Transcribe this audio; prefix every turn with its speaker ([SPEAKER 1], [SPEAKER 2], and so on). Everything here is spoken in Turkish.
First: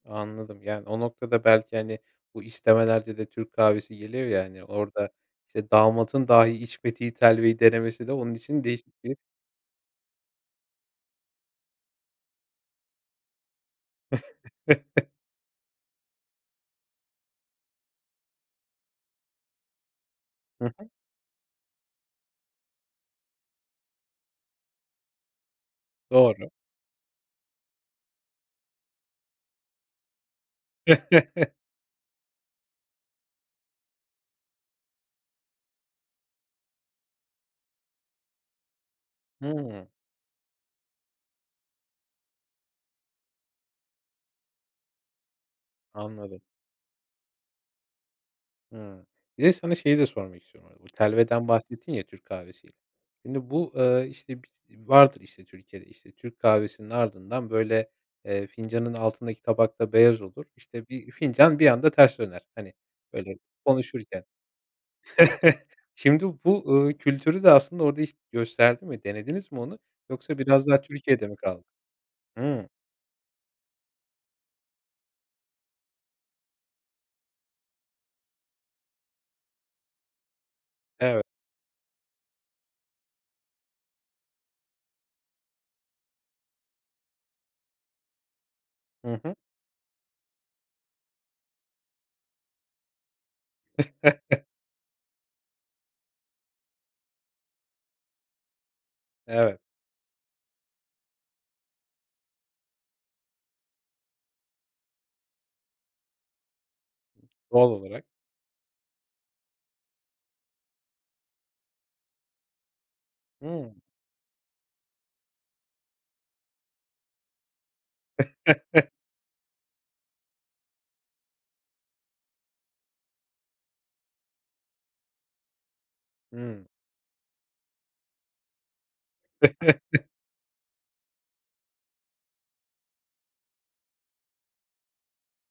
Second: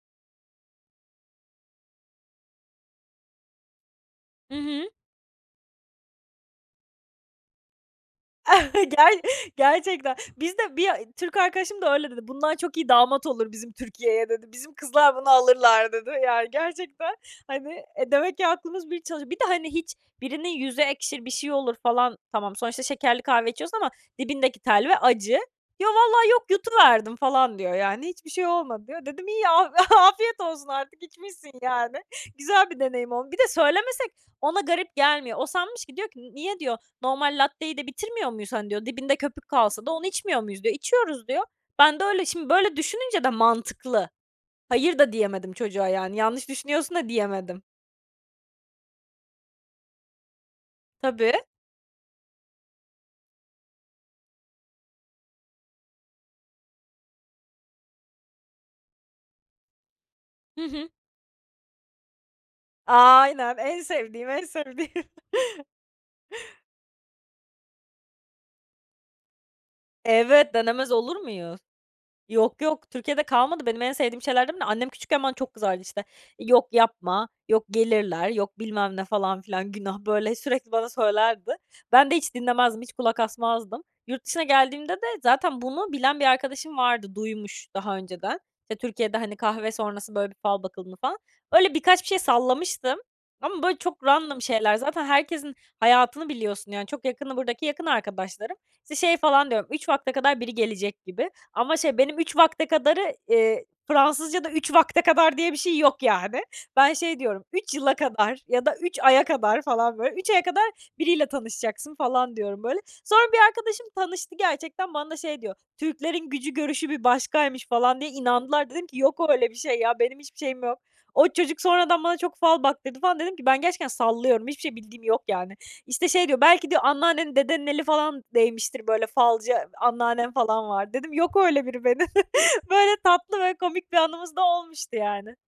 [SPEAKER 1] Anladım, yani, o noktada belki, hani, bu istemelerde de Türk kahvesi geliyor ya,
[SPEAKER 2] Hı
[SPEAKER 1] hani,
[SPEAKER 2] hı.
[SPEAKER 1] orada, işte, damadın dahi içmediği telveyi denemesi de onun için değişik
[SPEAKER 2] Ger
[SPEAKER 1] bir
[SPEAKER 2] gerçekten. Bizde bir Türk arkadaşım da öyle dedi: "Bundan çok iyi damat olur bizim Türkiye'ye." dedi. "Bizim kızlar bunu alırlar." dedi. Ya gerçekten, hani, eee, demek ki aklımız bir çalışıyor. Bir de, hani, hiç birinin
[SPEAKER 1] Hı
[SPEAKER 2] yüzü
[SPEAKER 1] hı.
[SPEAKER 2] ekşir, bir şey olur falan. Tamam, sonuçta şekerli kahve içiyorsun ama dibindeki telve acı. "Yo, valla yok,
[SPEAKER 1] Doğru.
[SPEAKER 2] yutuverdim falan." diyor, yani. "Hiçbir şey olmadı." diyor. Dedim, "İyi, af afiyet olsun artık, içmişsin, yani. Güzel bir deneyim oldu." Bir de söylemesek ona garip gelmiyor. O sanmış ki, diyor ki, "Niye?" diyor. "Normal latteyi de bitirmiyor muyuz, hani?" diyor. "Dibinde köpük kalsa
[SPEAKER 1] Hıı.
[SPEAKER 2] da onu içmiyor muyuz?" diyor. "İçiyoruz." diyor. "Ben de öyle." Şimdi böyle düşününce de mantıklı. Hayır da diyemedim çocuğa yani,
[SPEAKER 1] Anladım.
[SPEAKER 2] "Yanlış düşünüyorsun." da diyemedim.
[SPEAKER 1] Hıı. Bir de sana şeyi de sormak istiyorum, bu arada. Bu
[SPEAKER 2] Tabii.
[SPEAKER 1] telveden bahsettin ya Türk kahvesi. Şimdi bu, eee, işte, bis vardır işte Türkiye'de. İşte, Türk kahvesinin ardından böyle, eee, fincanın altındaki tabak da beyaz olur.
[SPEAKER 2] Hı
[SPEAKER 1] İşte,
[SPEAKER 2] hı.
[SPEAKER 1] bir fincan bir anda ters döner, hani, böyle
[SPEAKER 2] Aynen en
[SPEAKER 1] konuşurken.
[SPEAKER 2] sevdiğim, en sevdiğim.
[SPEAKER 1] Şimdi bu, uuu, kültürü de aslında orada hiç gösterdi mi denediniz mi onu yoksa
[SPEAKER 2] Evet,
[SPEAKER 1] biraz daha
[SPEAKER 2] denemez olur
[SPEAKER 1] Türkiye'de mi
[SPEAKER 2] muyum?
[SPEAKER 1] kaldı?
[SPEAKER 2] Yok,
[SPEAKER 1] Hıı.
[SPEAKER 2] yok, Türkiye'de kalmadı. Benim en sevdiğim şeylerden biri. Annem küçükken bana çok kızardı. İşte "Yok yapma, yok gelirler, yok bilmem ne." falan filan. Günah, böyle sürekli bana
[SPEAKER 1] Evet.
[SPEAKER 2] söylerdi. Ben de hiç dinlemezdim, hiç kulak asmazdım. Yurt dışına geldiğimde de zaten bunu bilen bir arkadaşım vardı. Duymuş daha önceden Türkiye'de,
[SPEAKER 1] Hı hı.
[SPEAKER 2] hani, kahve sonrası böyle bir fal bakıldığını falan. Öyle birkaç bir şey sallamıştım ama böyle çok random şeyler. Zaten herkesin hayatını biliyorsun, yani. Çok yakını buradaki yakın arkadaşlarım. İşte, şey falan
[SPEAKER 1] Evet.
[SPEAKER 2] diyorum, "3 vakte kadar biri gelecek gibi." Ama şey, benim 3 vakte kadarı, eee, Fransızca'da 3 vakte kadar diye bir şey yok, yani. Ben şey diyorum,
[SPEAKER 1] Doğal
[SPEAKER 2] "3 yıla
[SPEAKER 1] olarak.
[SPEAKER 2] kadar ya da 3 aya kadar." falan, böyle. "3 aya kadar biriyle tanışacaksın." falan diyorum, böyle. Sonra bir
[SPEAKER 1] Hıı.
[SPEAKER 2] arkadaşım tanıştı gerçekten. Bana şey diyor: "Türklerin gücü görüşü bir başkaymış." falan diye inandılar. Dedim ki, "Yok öyle bir şey ya, benim hiçbir şeyim yok." O çocuk sonradan bana çok fal baktırdı, falan. Dedim ki, "Ben gerçekten sallıyorum, hiçbir şey bildiğim yok, yani." İşte şey diyor,
[SPEAKER 1] Hıı.
[SPEAKER 2] "Belki diyor, anneannenin, dedenin eli falan değmiştir. Böyle falcı anneannem falan var." Dedim, "Yok öyle biri benim." Böyle tatlı ve komik bir anımız da olmuştu, yani.